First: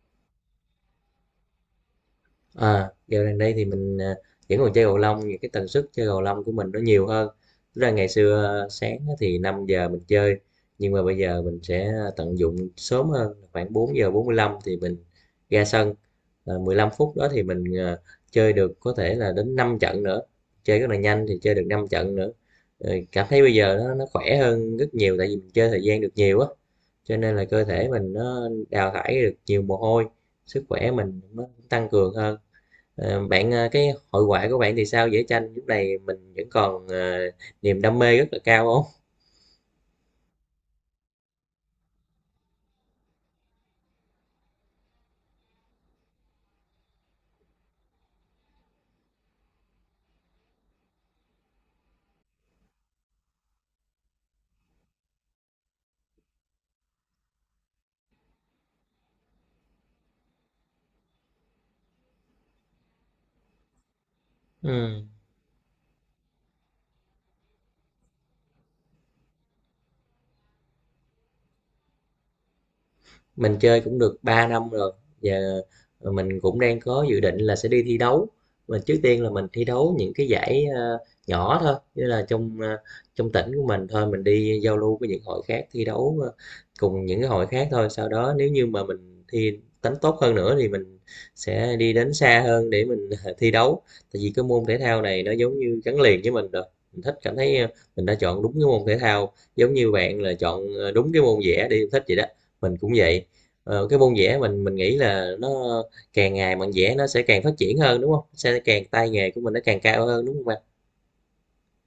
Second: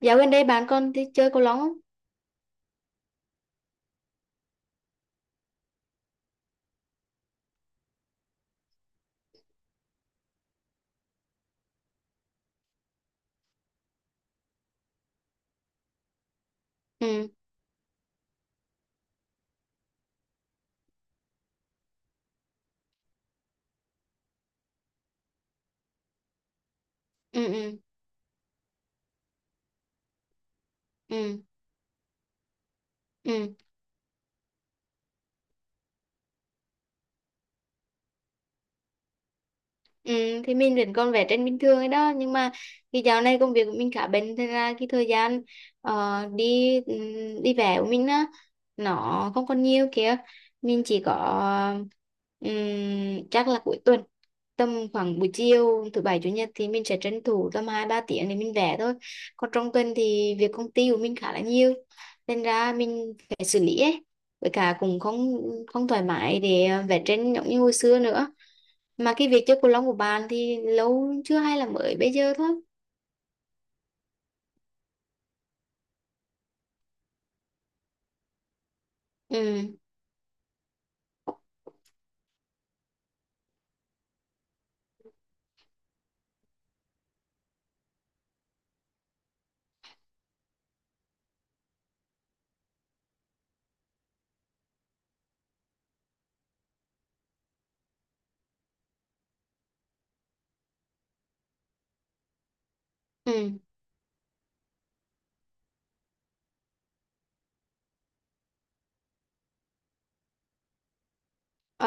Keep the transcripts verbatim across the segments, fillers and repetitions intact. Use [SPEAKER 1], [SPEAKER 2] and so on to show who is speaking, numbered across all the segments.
[SPEAKER 1] Dạo gần đây bạn con đi chơi cầu lông không?
[SPEAKER 2] À, dạo gần đây thì mình à, vẫn còn chơi cầu lông, những cái tần suất chơi cầu lông của mình nó nhiều hơn. Tức là ngày xưa à, sáng á thì năm giờ mình chơi, nhưng mà bây giờ mình sẽ tận dụng sớm hơn khoảng bốn giờ bốn mươi lăm thì mình ra sân. À, mười lăm phút đó
[SPEAKER 1] Ừ,
[SPEAKER 2] thì mình à, chơi được có thể là đến năm trận nữa, chơi rất là nhanh thì chơi được năm trận nữa. Ờ, cảm thấy bây giờ nó nó khỏe hơn rất nhiều, tại vì mình chơi thời gian được nhiều á, cho nên là
[SPEAKER 1] ừ,
[SPEAKER 2] cơ
[SPEAKER 1] ừ,
[SPEAKER 2] thể mình nó đào thải được nhiều mồ hôi, sức khỏe mình
[SPEAKER 1] ừ,
[SPEAKER 2] nó tăng cường hơn. Ờ, bạn
[SPEAKER 1] ừ.
[SPEAKER 2] ờ, cái hội họa của bạn thì sao? Vẽ tranh lúc này mình vẫn còn ờ, niềm đam mê rất là cao không?
[SPEAKER 1] Ừ, thì mình vẫn còn vẽ tranh bình thường ấy đó nhưng mà cái dạo này công việc của mình khá bận thế ra cái thời gian ờ, đi ừm, đi vẽ của mình á nó không còn nhiều kìa mình chỉ có ừm, chắc là cuối tuần tầm khoảng buổi chiều thứ bảy chủ nhật thì mình sẽ tranh thủ tầm hai ba tiếng để mình vẽ thôi còn trong tuần thì việc công ty của mình khá là nhiều nên ra mình phải xử lý ấy với cả cũng
[SPEAKER 2] Ừ.
[SPEAKER 1] không không thoải mái để vẽ tranh giống như hồi xưa nữa mà cái việc chơi cầu lông của bạn thì lâu chưa hay là mới bây giờ thôi
[SPEAKER 2] Mình chơi cũng được ba năm rồi. Giờ mình cũng đang có dự định là sẽ đi thi đấu. Mình trước tiên là
[SPEAKER 1] ừ
[SPEAKER 2] mình thi đấu những cái giải ờ, nhỏ thôi, như là trong ờ, trong tỉnh của mình thôi, mình đi giao lưu với những hội khác thi đấu ờ, cùng những cái hội khác thôi. Sau đó nếu như mà mình thi đánh tốt hơn nữa thì mình sẽ đi đến xa hơn để mình thi đấu. Tại vì cái môn thể thao này nó giống như gắn liền với mình rồi. Mình thích cảm thấy ờ, mình đã chọn đúng cái môn thể thao, giống như bạn là chọn ờ, đúng cái môn vẽ đi thích vậy đó. Mình cũng vậy.
[SPEAKER 1] ừ
[SPEAKER 2] Ờ, cái môn vẽ mình mình nghĩ là nó càng ngày mình vẽ nó sẽ càng phát triển hơn đúng không? Sẽ càng tay nghề của mình nó càng cao hơn đúng không bạn?
[SPEAKER 1] Ờ,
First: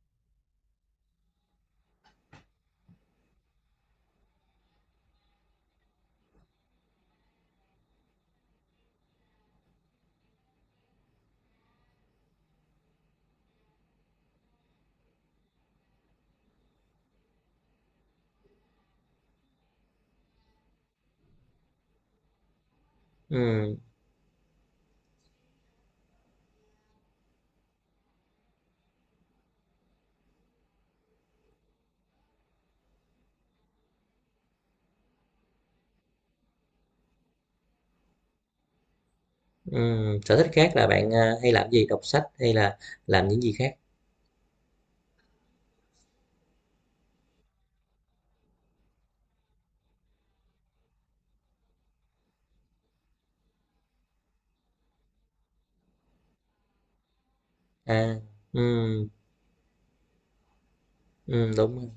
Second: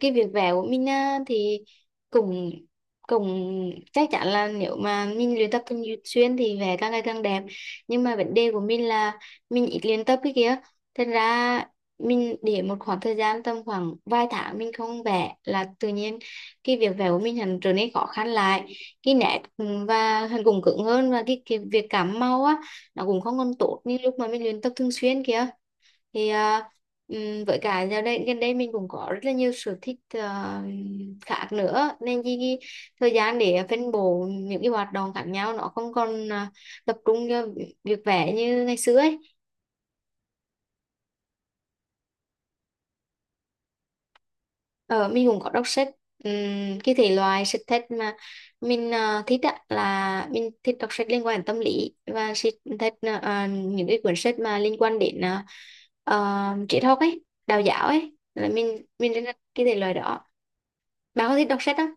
[SPEAKER 1] cái việc vẽ của mình á, thì cũng cũng chắc chắn là nếu mà mình luyện tập thường xuyên thì vẽ càng ngày càng đẹp nhưng mà vấn đề của mình là mình ít luyện tập cái kia thành ra mình để một khoảng thời gian tầm khoảng vài tháng mình không vẽ là tự nhiên cái việc vẽ của mình hẳn trở nên khó khăn lại cái nét ừ, và hẳn cũng cứng hơn và cái, cái việc cảm màu á nó cũng không còn
[SPEAKER 2] Ừ,
[SPEAKER 1] tốt như lúc mà mình luyện tập thường xuyên kia thì à, ừm, với cả giờ đây gần đây mình cũng có rất là nhiều sở thích à, khác nữa nên cái, cái thời gian để phân bổ những cái hoạt động khác nhau nó không còn à, tập trung cho việc vẽ như ngày xưa ấy
[SPEAKER 2] ừ. Sở thích khác là bạn à, hay làm gì? Đọc sách hay là làm những gì khác?
[SPEAKER 1] ờ, mình cũng có đọc sách. Ừm, cái thể loại sách thích mà mình à, thích á, là mình thích đọc sách liên quan đến tâm lý và sách thích à, à, những cái cuốn sách mà liên quan đến à, ờ, triết học ấy đạo giáo ấy
[SPEAKER 2] À,
[SPEAKER 1] là
[SPEAKER 2] ừ,
[SPEAKER 1] mình mình rất là cái thể loại đó bạn có thích
[SPEAKER 2] ừ,
[SPEAKER 1] đọc sách
[SPEAKER 2] đúng
[SPEAKER 1] không
[SPEAKER 2] rồi.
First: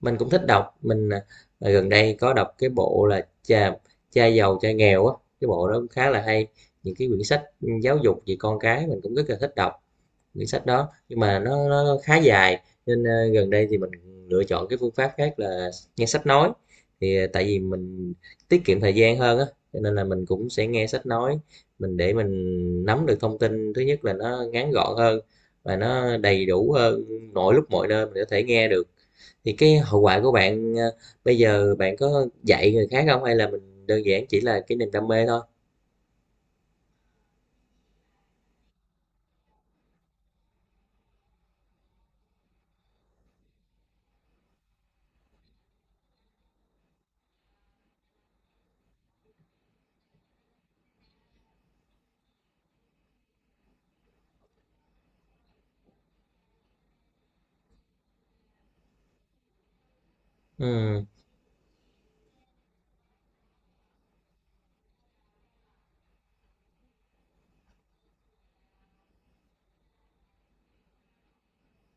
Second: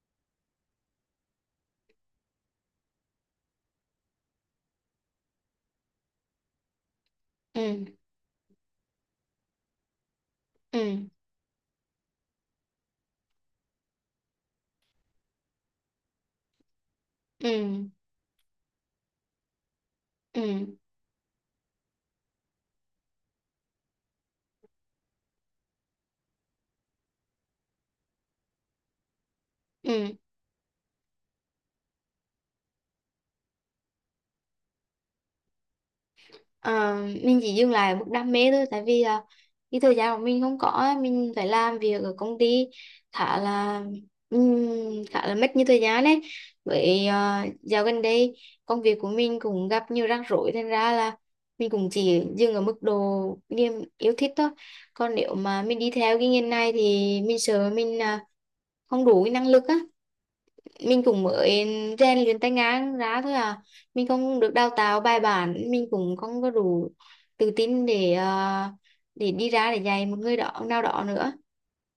[SPEAKER 2] Mình cũng thích đọc. Mình à, à, gần đây có đọc cái bộ là cha cha giàu cha nghèo á, cái bộ đó cũng khá là hay. Những cái quyển sách
[SPEAKER 1] ừ
[SPEAKER 2] ừ, giáo dục về con cái mình cũng rất là thích đọc. Quyển sách đó
[SPEAKER 1] ừ
[SPEAKER 2] nhưng mà nó nó khá dài nên ờ, gần đây thì mình lựa chọn cái phương pháp khác là nghe sách nói, thì ờ, tại vì
[SPEAKER 1] ừ
[SPEAKER 2] mình tiết kiệm thời gian hơn á, cho nên là mình
[SPEAKER 1] ừ
[SPEAKER 2] cũng sẽ nghe sách nói, mình để mình nắm được thông tin thứ nhất là nó ngắn gọn hơn và nó đầy đủ hơn, mọi lúc mọi nơi mình có thể nghe được. Thì cái hậu
[SPEAKER 1] ừ
[SPEAKER 2] quả của bạn ờ, bây giờ bạn có dạy người khác không, hay là mình đơn giản chỉ là cái niềm đam mê thôi?
[SPEAKER 1] Ờ, mình chỉ dừng lại ở mức đam mê thôi tại vì là cái thời gian của mình không có á, mình phải làm việc ở công ty khá là ừm, khá là mất nhiều thời gian đấy với ờ, dạo gần đây công việc của mình cũng gặp nhiều rắc rối thành ra là mình cũng chỉ dừng ở mức độ niềm yêu thích thôi còn nếu mà mình đi theo cái ngành này thì mình sợ mình à, không đủ cái năng lực á mình
[SPEAKER 2] Ừ.
[SPEAKER 1] cũng mới rèn luyện tay ngang ra thôi à mình không được đào tạo bài bản mình cũng không có đủ tự tin để ờ, để đi ra để dạy một người đó nào đó nữa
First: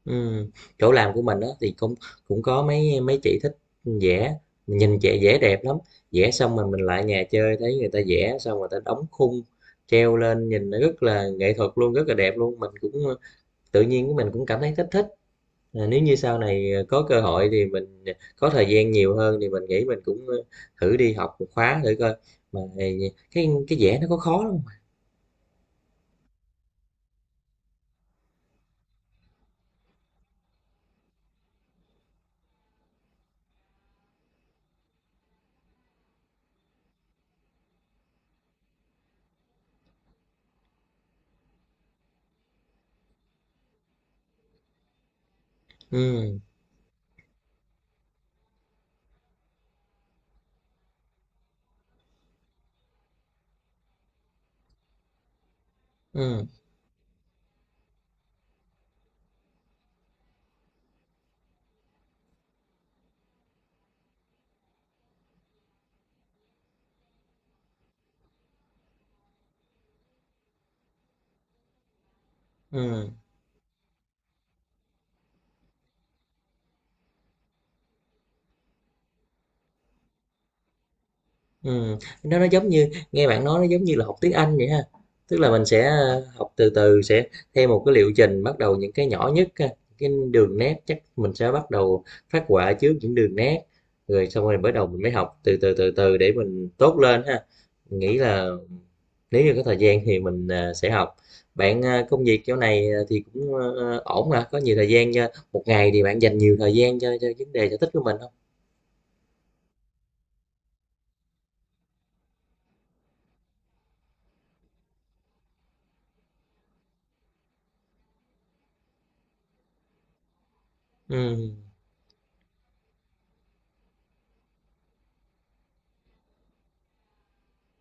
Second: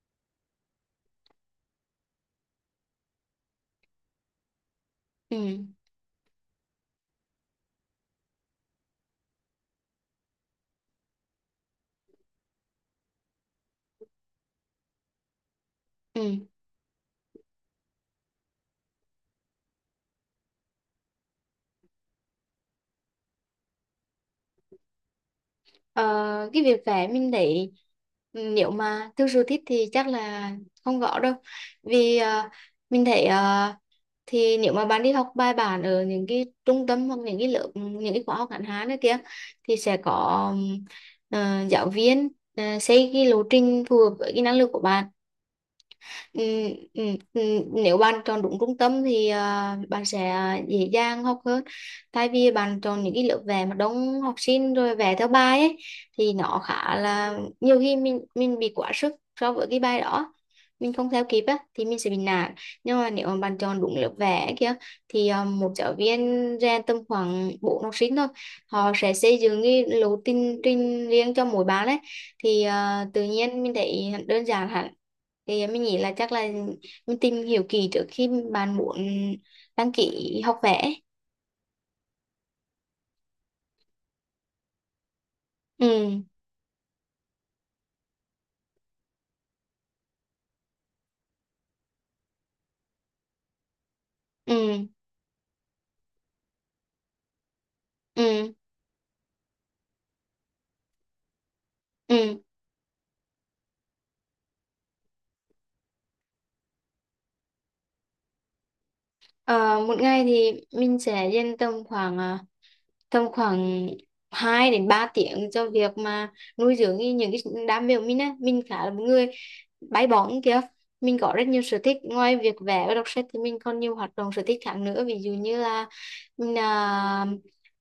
[SPEAKER 2] Ừm, chỗ làm của mình đó thì cũng cũng có mấy mấy chị thích vẽ, nhìn chị
[SPEAKER 1] ừ
[SPEAKER 2] vẽ đẹp lắm, vẽ xong rồi mình lại nhà chơi thấy người ta vẽ xong người ta đóng khung treo lên nhìn nó rất là nghệ thuật luôn, rất là đẹp luôn. Mình cũng ờ, tự nhiên của mình cũng cảm thấy thích thích. à, nếu như sau
[SPEAKER 1] ừ
[SPEAKER 2] này ờ, có cơ hội thì mình à, có thời gian nhiều hơn thì mình nghĩ mình cũng ờ, thử đi học một khóa thử coi. Mà ờ, cái cái vẽ nó có khó lắm?
[SPEAKER 1] Ờ, cái việc vẽ mình thấy ừ, nếu mà thực sự thích thì chắc là không gõ đâu vì ờ, mình thấy ờ, thì nếu mà bạn đi học bài bản ở những cái trung tâm hoặc những cái lớp những cái khóa học ngắn hạn này kia thì sẽ có ừm, ờ, giáo viên ờ, xây cái lộ trình phù hợp với cái năng lực của bạn.
[SPEAKER 2] Ừ,
[SPEAKER 1] Ừ, ừ, ừ, nếu bạn chọn đúng trung tâm thì à, bạn sẽ dễ dàng học hơn tại vì bạn chọn những cái lớp vẽ mà đông học sinh rồi vẽ theo bài ấy thì
[SPEAKER 2] ừ,
[SPEAKER 1] nó khá là nhiều khi mình mình bị quá sức so với cái bài đó mình không theo kịp á thì mình sẽ bị nản nhưng mà nếu mà bạn chọn đúng lớp vẽ kia thì à, một giáo viên rèn tầm khoảng bốn học sinh thôi họ sẽ xây dựng cái lộ trình trình riêng cho mỗi bạn ấy thì à,
[SPEAKER 2] ừ.
[SPEAKER 1] tự nhiên mình thấy đơn giản hẳn thì mình nghĩ là chắc là mình tìm hiểu kỹ trước khi bạn muốn đăng ký học vẽ
[SPEAKER 2] Ừm, nó nó giống như nghe bạn nói, nó giống như là học tiếng Anh vậy ha. Tức là mình sẽ,
[SPEAKER 1] ừ
[SPEAKER 2] ơ, học từ từ, sẽ theo một cái liệu trình, bắt đầu những cái nhỏ nhất ha, cái đường nét chắc mình sẽ bắt đầu phát họa trước những đường nét, rồi xong rồi bắt đầu
[SPEAKER 1] ừ
[SPEAKER 2] mình mới học từ từ, từ từ để mình tốt lên ha. Mình nghĩ là
[SPEAKER 1] ừ
[SPEAKER 2] nếu như có thời gian thì mình, à, sẽ học. Bạn, a, công
[SPEAKER 1] ừ
[SPEAKER 2] việc chỗ này, à, thì cũng, ơ, ổn hả? Có nhiều thời gian cho một ngày thì bạn dành nhiều thời gian cho cho vấn đề sở thích của mình không?
[SPEAKER 1] Ờ, một ngày thì mình sẽ dành tầm khoảng ờ, tầm khoảng hai đến ba tiếng cho việc mà nuôi dưỡng cái- những cái đam mê của mình á mình khá là một người bay bổng kìa mình có rất
[SPEAKER 2] Ừm,
[SPEAKER 1] nhiều sở thích ngoài việc vẽ và đọc sách thì mình còn nhiều hoạt động sở thích khác nữa ví dụ như là mình, à,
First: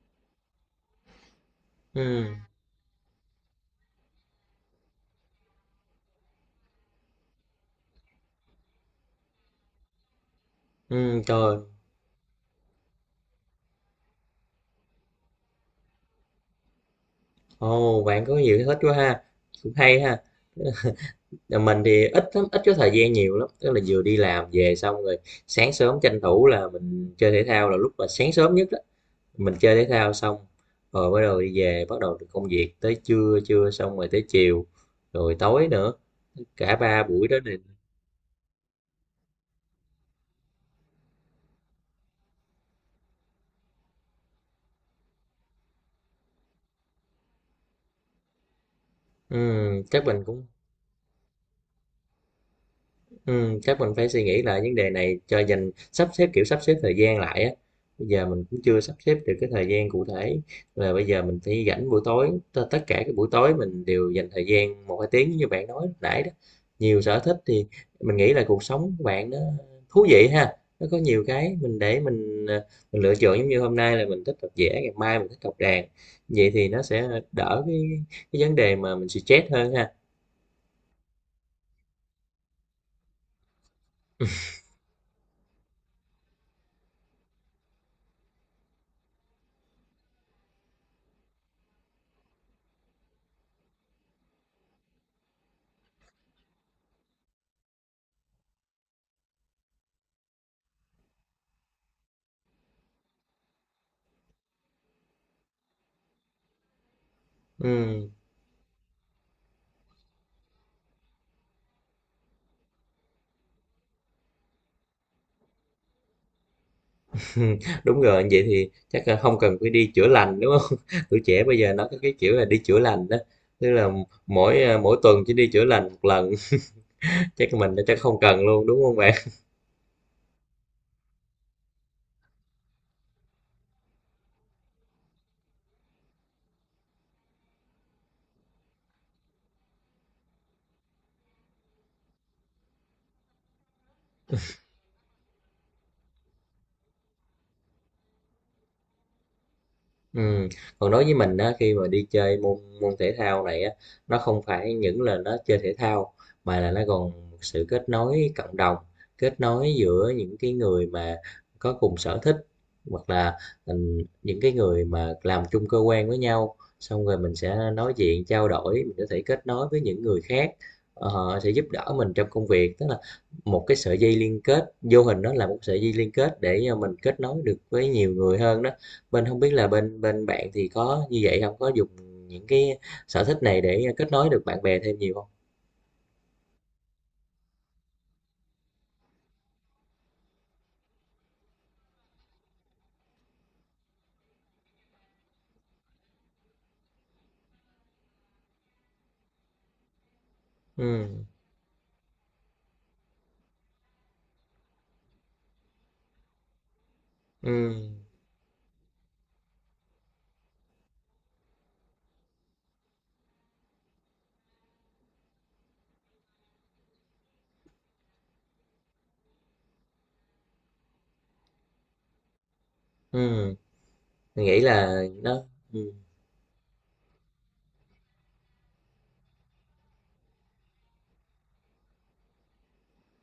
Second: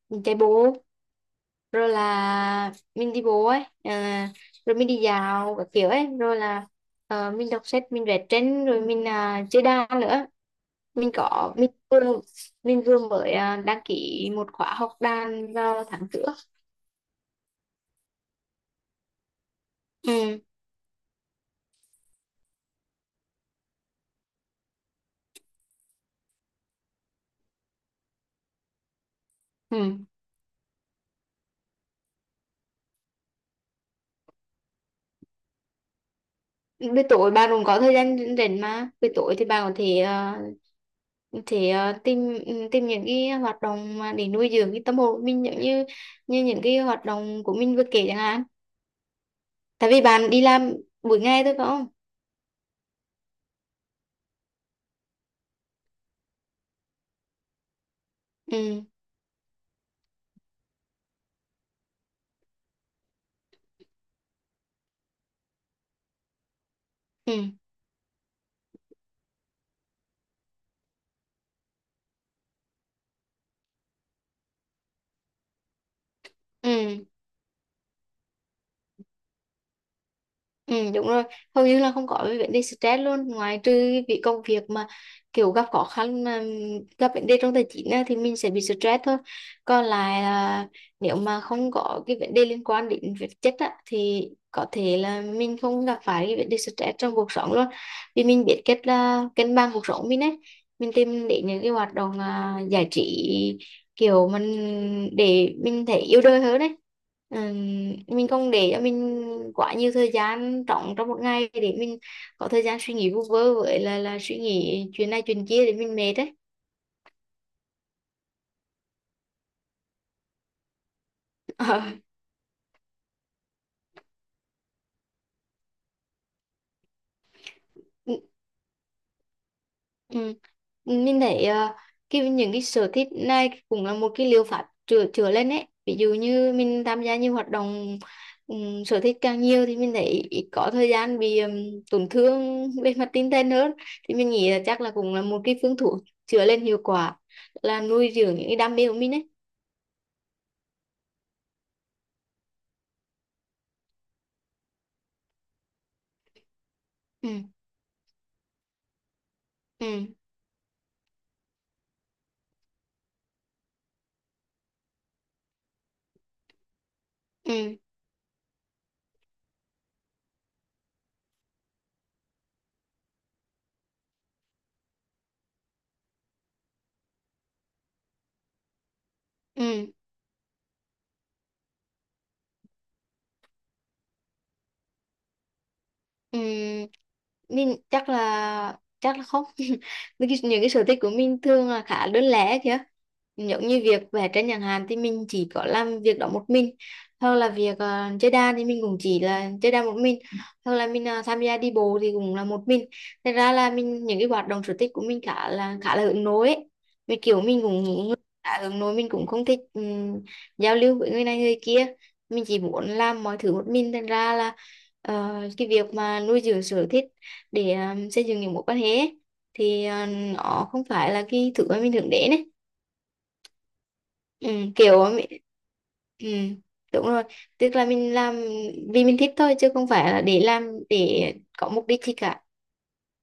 [SPEAKER 1] mình chạy bộ rồi
[SPEAKER 2] ừm,
[SPEAKER 1] là mình đi bộ ấy à, rồi mình đi dạo các kiểu ấy rồi là ờ, mình đọc sách mình vẽ tranh rồi mình à, chơi đàn nữa mình
[SPEAKER 2] ừm,
[SPEAKER 1] có
[SPEAKER 2] trời.
[SPEAKER 1] mình vừa mình vừa mới à, đăng ký một khóa học đàn vào tháng trước
[SPEAKER 2] Ồ, bạn có nhiều sở thích quá ha, cũng hay ha.
[SPEAKER 1] ừ,
[SPEAKER 2] Là mình thì ít lắm, ít có thời gian nhiều lắm, tức là vừa đi làm về xong rồi sáng sớm tranh thủ là mình chơi thể thao là lúc mà sáng sớm nhất đó. Mình chơi thể
[SPEAKER 1] ừ.
[SPEAKER 2] thao xong rồi bắt đầu đi về, bắt đầu công việc tới trưa, trưa xong rồi tới chiều, rồi tối nữa, cả ba
[SPEAKER 1] Buổi
[SPEAKER 2] buổi
[SPEAKER 1] tối
[SPEAKER 2] đó
[SPEAKER 1] bạn
[SPEAKER 2] thì
[SPEAKER 1] cũng có thời gian rảnh mà buổi tối thì bạn có thể à, thể à, tìm ừ, tìm những cái hoạt động mà để nuôi dưỡng cái tâm hồn của mình giống như như những cái hoạt động của mình vừa kể chẳng hạn
[SPEAKER 2] ừ,
[SPEAKER 1] tại vì
[SPEAKER 2] chắc mình
[SPEAKER 1] bạn đi
[SPEAKER 2] cũng
[SPEAKER 1] làm buổi ngày thôi phải không
[SPEAKER 2] ừ, chắc mình phải suy nghĩ lại vấn đề này cho dành sắp xếp, kiểu sắp xếp thời gian lại á. Bây giờ mình
[SPEAKER 1] ừ
[SPEAKER 2] cũng chưa sắp xếp được cái thời gian cụ thể là bây giờ mình phải rảnh buổi tối, t- tất cả các buổi tối mình đều dành thời gian một hai tiếng như bạn nói lúc nãy đó. Nhiều sở thích
[SPEAKER 1] ừ
[SPEAKER 2] thì mình nghĩ là cuộc sống của bạn nó thú vị ha, nó có nhiều cái mình để mình ờ, mình lựa chọn, giống như hôm nay là mình thích đọc vẽ, ngày mai mình thích học đàn, vậy thì nó
[SPEAKER 1] ừ
[SPEAKER 2] sẽ đỡ cái cái vấn đề mà mình stress hơn ha.
[SPEAKER 1] ừ đúng rồi hầu như là không có cái vấn đề stress luôn ngoài trừ cái việc công việc mà kiểu gặp khó khăn mà ừ, gặp vấn đề trong tài chính á, thì mình sẽ bị stress thôi còn lại là nếu mà không có cái vấn đề liên quan đến vật chất á, thì có thể là mình không gặp phải cái vấn đề stress trong cuộc sống luôn vì mình biết cách là cân bằng cuộc sống mình ấy mình tìm đến những cái hoạt động à, giải trí kiểu mình để mình thấy yêu đời hơn đấy. Ừm,
[SPEAKER 2] Ừ.
[SPEAKER 1] mình không để cho mình quá nhiều thời gian trống trong một ngày để mình có thời gian suy nghĩ vu vơ với là là suy nghĩ chuyện này chuyện kia để mình mệt đấy.
[SPEAKER 2] Ừm, đúng rồi, vậy thì chắc là không cần phải đi chữa lành, đúng không? Tuổi trẻ bây giờ nó có cái kiểu là đi chữa lành đó, tức là mỗi, à, mỗi tuần chỉ đi chữa lành một lần, chắc là mình chắc không cần luôn, đúng không bạn?
[SPEAKER 1] Ừ. Mình thấy ờ, cái những cái sở thích này cũng là một cái liệu pháp chữa chữa lên ấy ví dụ như mình tham gia nhiều hoạt động ừm, sở thích càng nhiều thì mình thấy ít có thời gian bị ừm, tổn thương về mặt tinh thần hơn thì mình nghĩ là chắc là cũng là một cái phương thuốc chữa lên hiệu quả là nuôi dưỡng những cái đam mê của mình ấy
[SPEAKER 2] Ừ. Còn đối với mình á, khi mà đi chơi môn môn thể thao này á, nó không phải những là nó chơi thể thao mà là nó còn
[SPEAKER 1] ừ
[SPEAKER 2] sự kết nối cộng đồng, kết nối
[SPEAKER 1] ừ
[SPEAKER 2] giữa những cái người mà có cùng sở thích, hoặc là ừ, những cái người mà làm chung cơ quan với nhau, xong rồi mình sẽ
[SPEAKER 1] ừ
[SPEAKER 2] nói chuyện trao đổi, mình có thể kết nối với những người khác, ờ, sẽ giúp đỡ mình trong công việc, tức là một cái sợi dây liên kết vô hình, đó là một sợi dây liên kết để mình kết nối được với nhiều người hơn đó. Bên không biết
[SPEAKER 1] ừ
[SPEAKER 2] là bên bên bạn thì có như vậy không? Có dùng những cái sở thích này để kết nối được bạn bè thêm nhiều không?
[SPEAKER 1] Ừm, mình chắc là chắc là không. những cái, những cái sở thích của mình thường là khá đơn lẻ kìa giống như việc vẽ tranh chẳng hạn thì mình chỉ có làm việc đó một mình hoặc là việc ờ, chơi đàn thì mình cũng chỉ là chơi đàn một mình hoặc là mình ờ,
[SPEAKER 2] Ừm,
[SPEAKER 1] tham gia đi bộ thì cũng là một mình thật ra là mình những cái hoạt động sở thích của mình khá là khá là hướng nội ấy vì kiểu mình
[SPEAKER 2] ừm,
[SPEAKER 1] cũng khá hướng nội mình cũng không thích ừm, giao lưu với người này người kia mình chỉ muốn làm mọi thứ một mình thành ra là Ờ, cái việc mà nuôi dưỡng sở thích để um, xây dựng những mối quan hệ ấy, thì ờ, nó không phải là cái thứ mà mình hướng đến ấy
[SPEAKER 2] ừm, mình
[SPEAKER 1] ừ,
[SPEAKER 2] nghĩ
[SPEAKER 1] kiểu
[SPEAKER 2] là
[SPEAKER 1] ờ, mình-
[SPEAKER 2] nó ừm.
[SPEAKER 1] ừ, đúng rồi tức là mình làm vì mình thích thôi chứ không phải là để làm để có mục đích gì cả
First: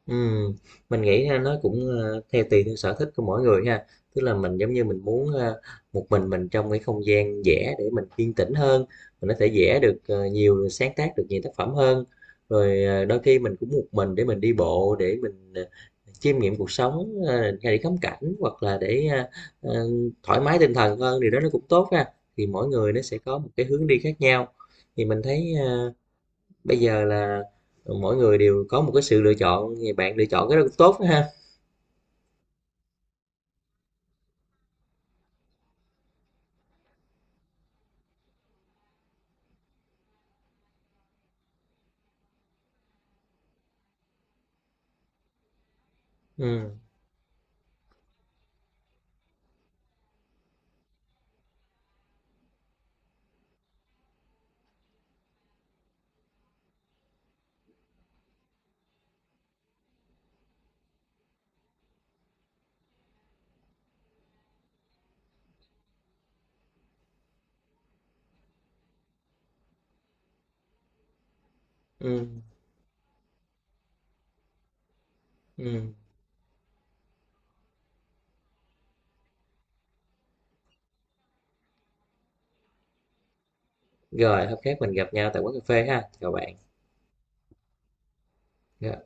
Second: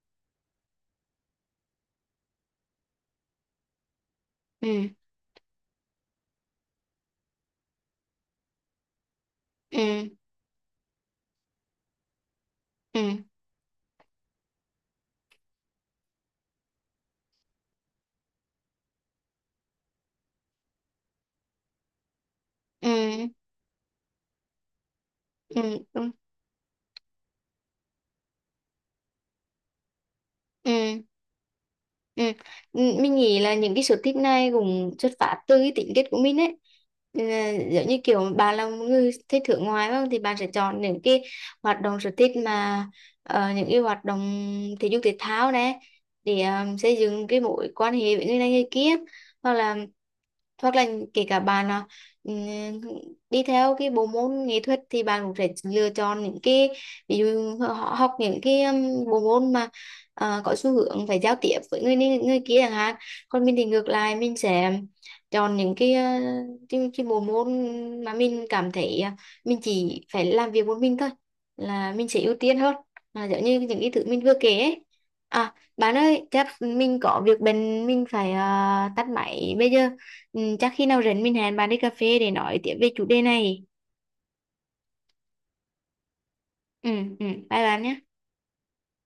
[SPEAKER 2] Ừm, mình nghĩ ha, nó cũng ờ, theo tùy theo sở thích của mỗi người ha. Tức là mình, giống như,
[SPEAKER 1] ừ,
[SPEAKER 2] mình muốn, ờ, một mình mình trong cái không gian vẽ để mình yên tĩnh hơn, mình có thể vẽ được,
[SPEAKER 1] ừ,
[SPEAKER 2] ờ, nhiều, sáng tác được nhiều tác phẩm hơn. Rồi, ờ, đôi
[SPEAKER 1] ừ,
[SPEAKER 2] khi mình cũng một mình để mình đi bộ, để mình, ờ, chiêm nghiệm cuộc sống, ờ, hay để ngắm cảnh, hoặc là để, a, ờ, thoải mái tinh thần hơn, thì đó nó cũng tốt ha. Thì mỗi người nó sẽ
[SPEAKER 1] ừ,
[SPEAKER 2] có một cái hướng đi khác nhau. Thì mình thấy,
[SPEAKER 1] ừ, ừ,
[SPEAKER 2] ờ,
[SPEAKER 1] đúng,
[SPEAKER 2] bây giờ là mỗi người đều có một cái sự lựa chọn, thì bạn lựa chọn cái đó cũng tốt
[SPEAKER 1] ừ.
[SPEAKER 2] đó ha.
[SPEAKER 1] Ừ. M- Mình nghĩ là những cái sở thích này cũng xuất phát từ cái tính kết của mình ấy. Ừ, giống như kiểu bạn là một người thích thưởng ngoài phải không? Thì bạn sẽ chọn những cái hoạt động sở thích mà ờ, những cái hoạt động thể dục thể thao này để ờ,
[SPEAKER 2] Ừ,
[SPEAKER 1] xây dựng cái mối quan hệ với người này người kia hoặc là hoặc là kể cả bạn là ừ, đi theo cái bộ môn nghệ thuật thì bạn cũng sẽ lựa chọn những cái ví dụ họ học những cái um, bộ môn mà ờ, có xu hướng phải giao tiếp với người này người kia chẳng hạn còn mình thì ngược lại mình sẽ chọn những cái ờ, cái, cái bộ môn mà mình cảm thấy ờ, mình chỉ phải làm việc một mình thôi là mình sẽ
[SPEAKER 2] ừ,
[SPEAKER 1] ưu tiên hơn là giống như những cái thứ mình vừa kể ấy. À,
[SPEAKER 2] ừ.
[SPEAKER 1] bạn ơi, chắc mình có việc bận mình phải ờ, tắt máy bây giờ. Ừ, chắc khi nào rảnh mình hẹn bạn đi cà phê để nói tiếp về chủ đề này.
[SPEAKER 2] Rồi hôm khác mình gặp nhau tại quán cà phê ha, chào bạn.
[SPEAKER 1] Ừ, ừ, bye bạn nhé.
[SPEAKER 2] Rồi.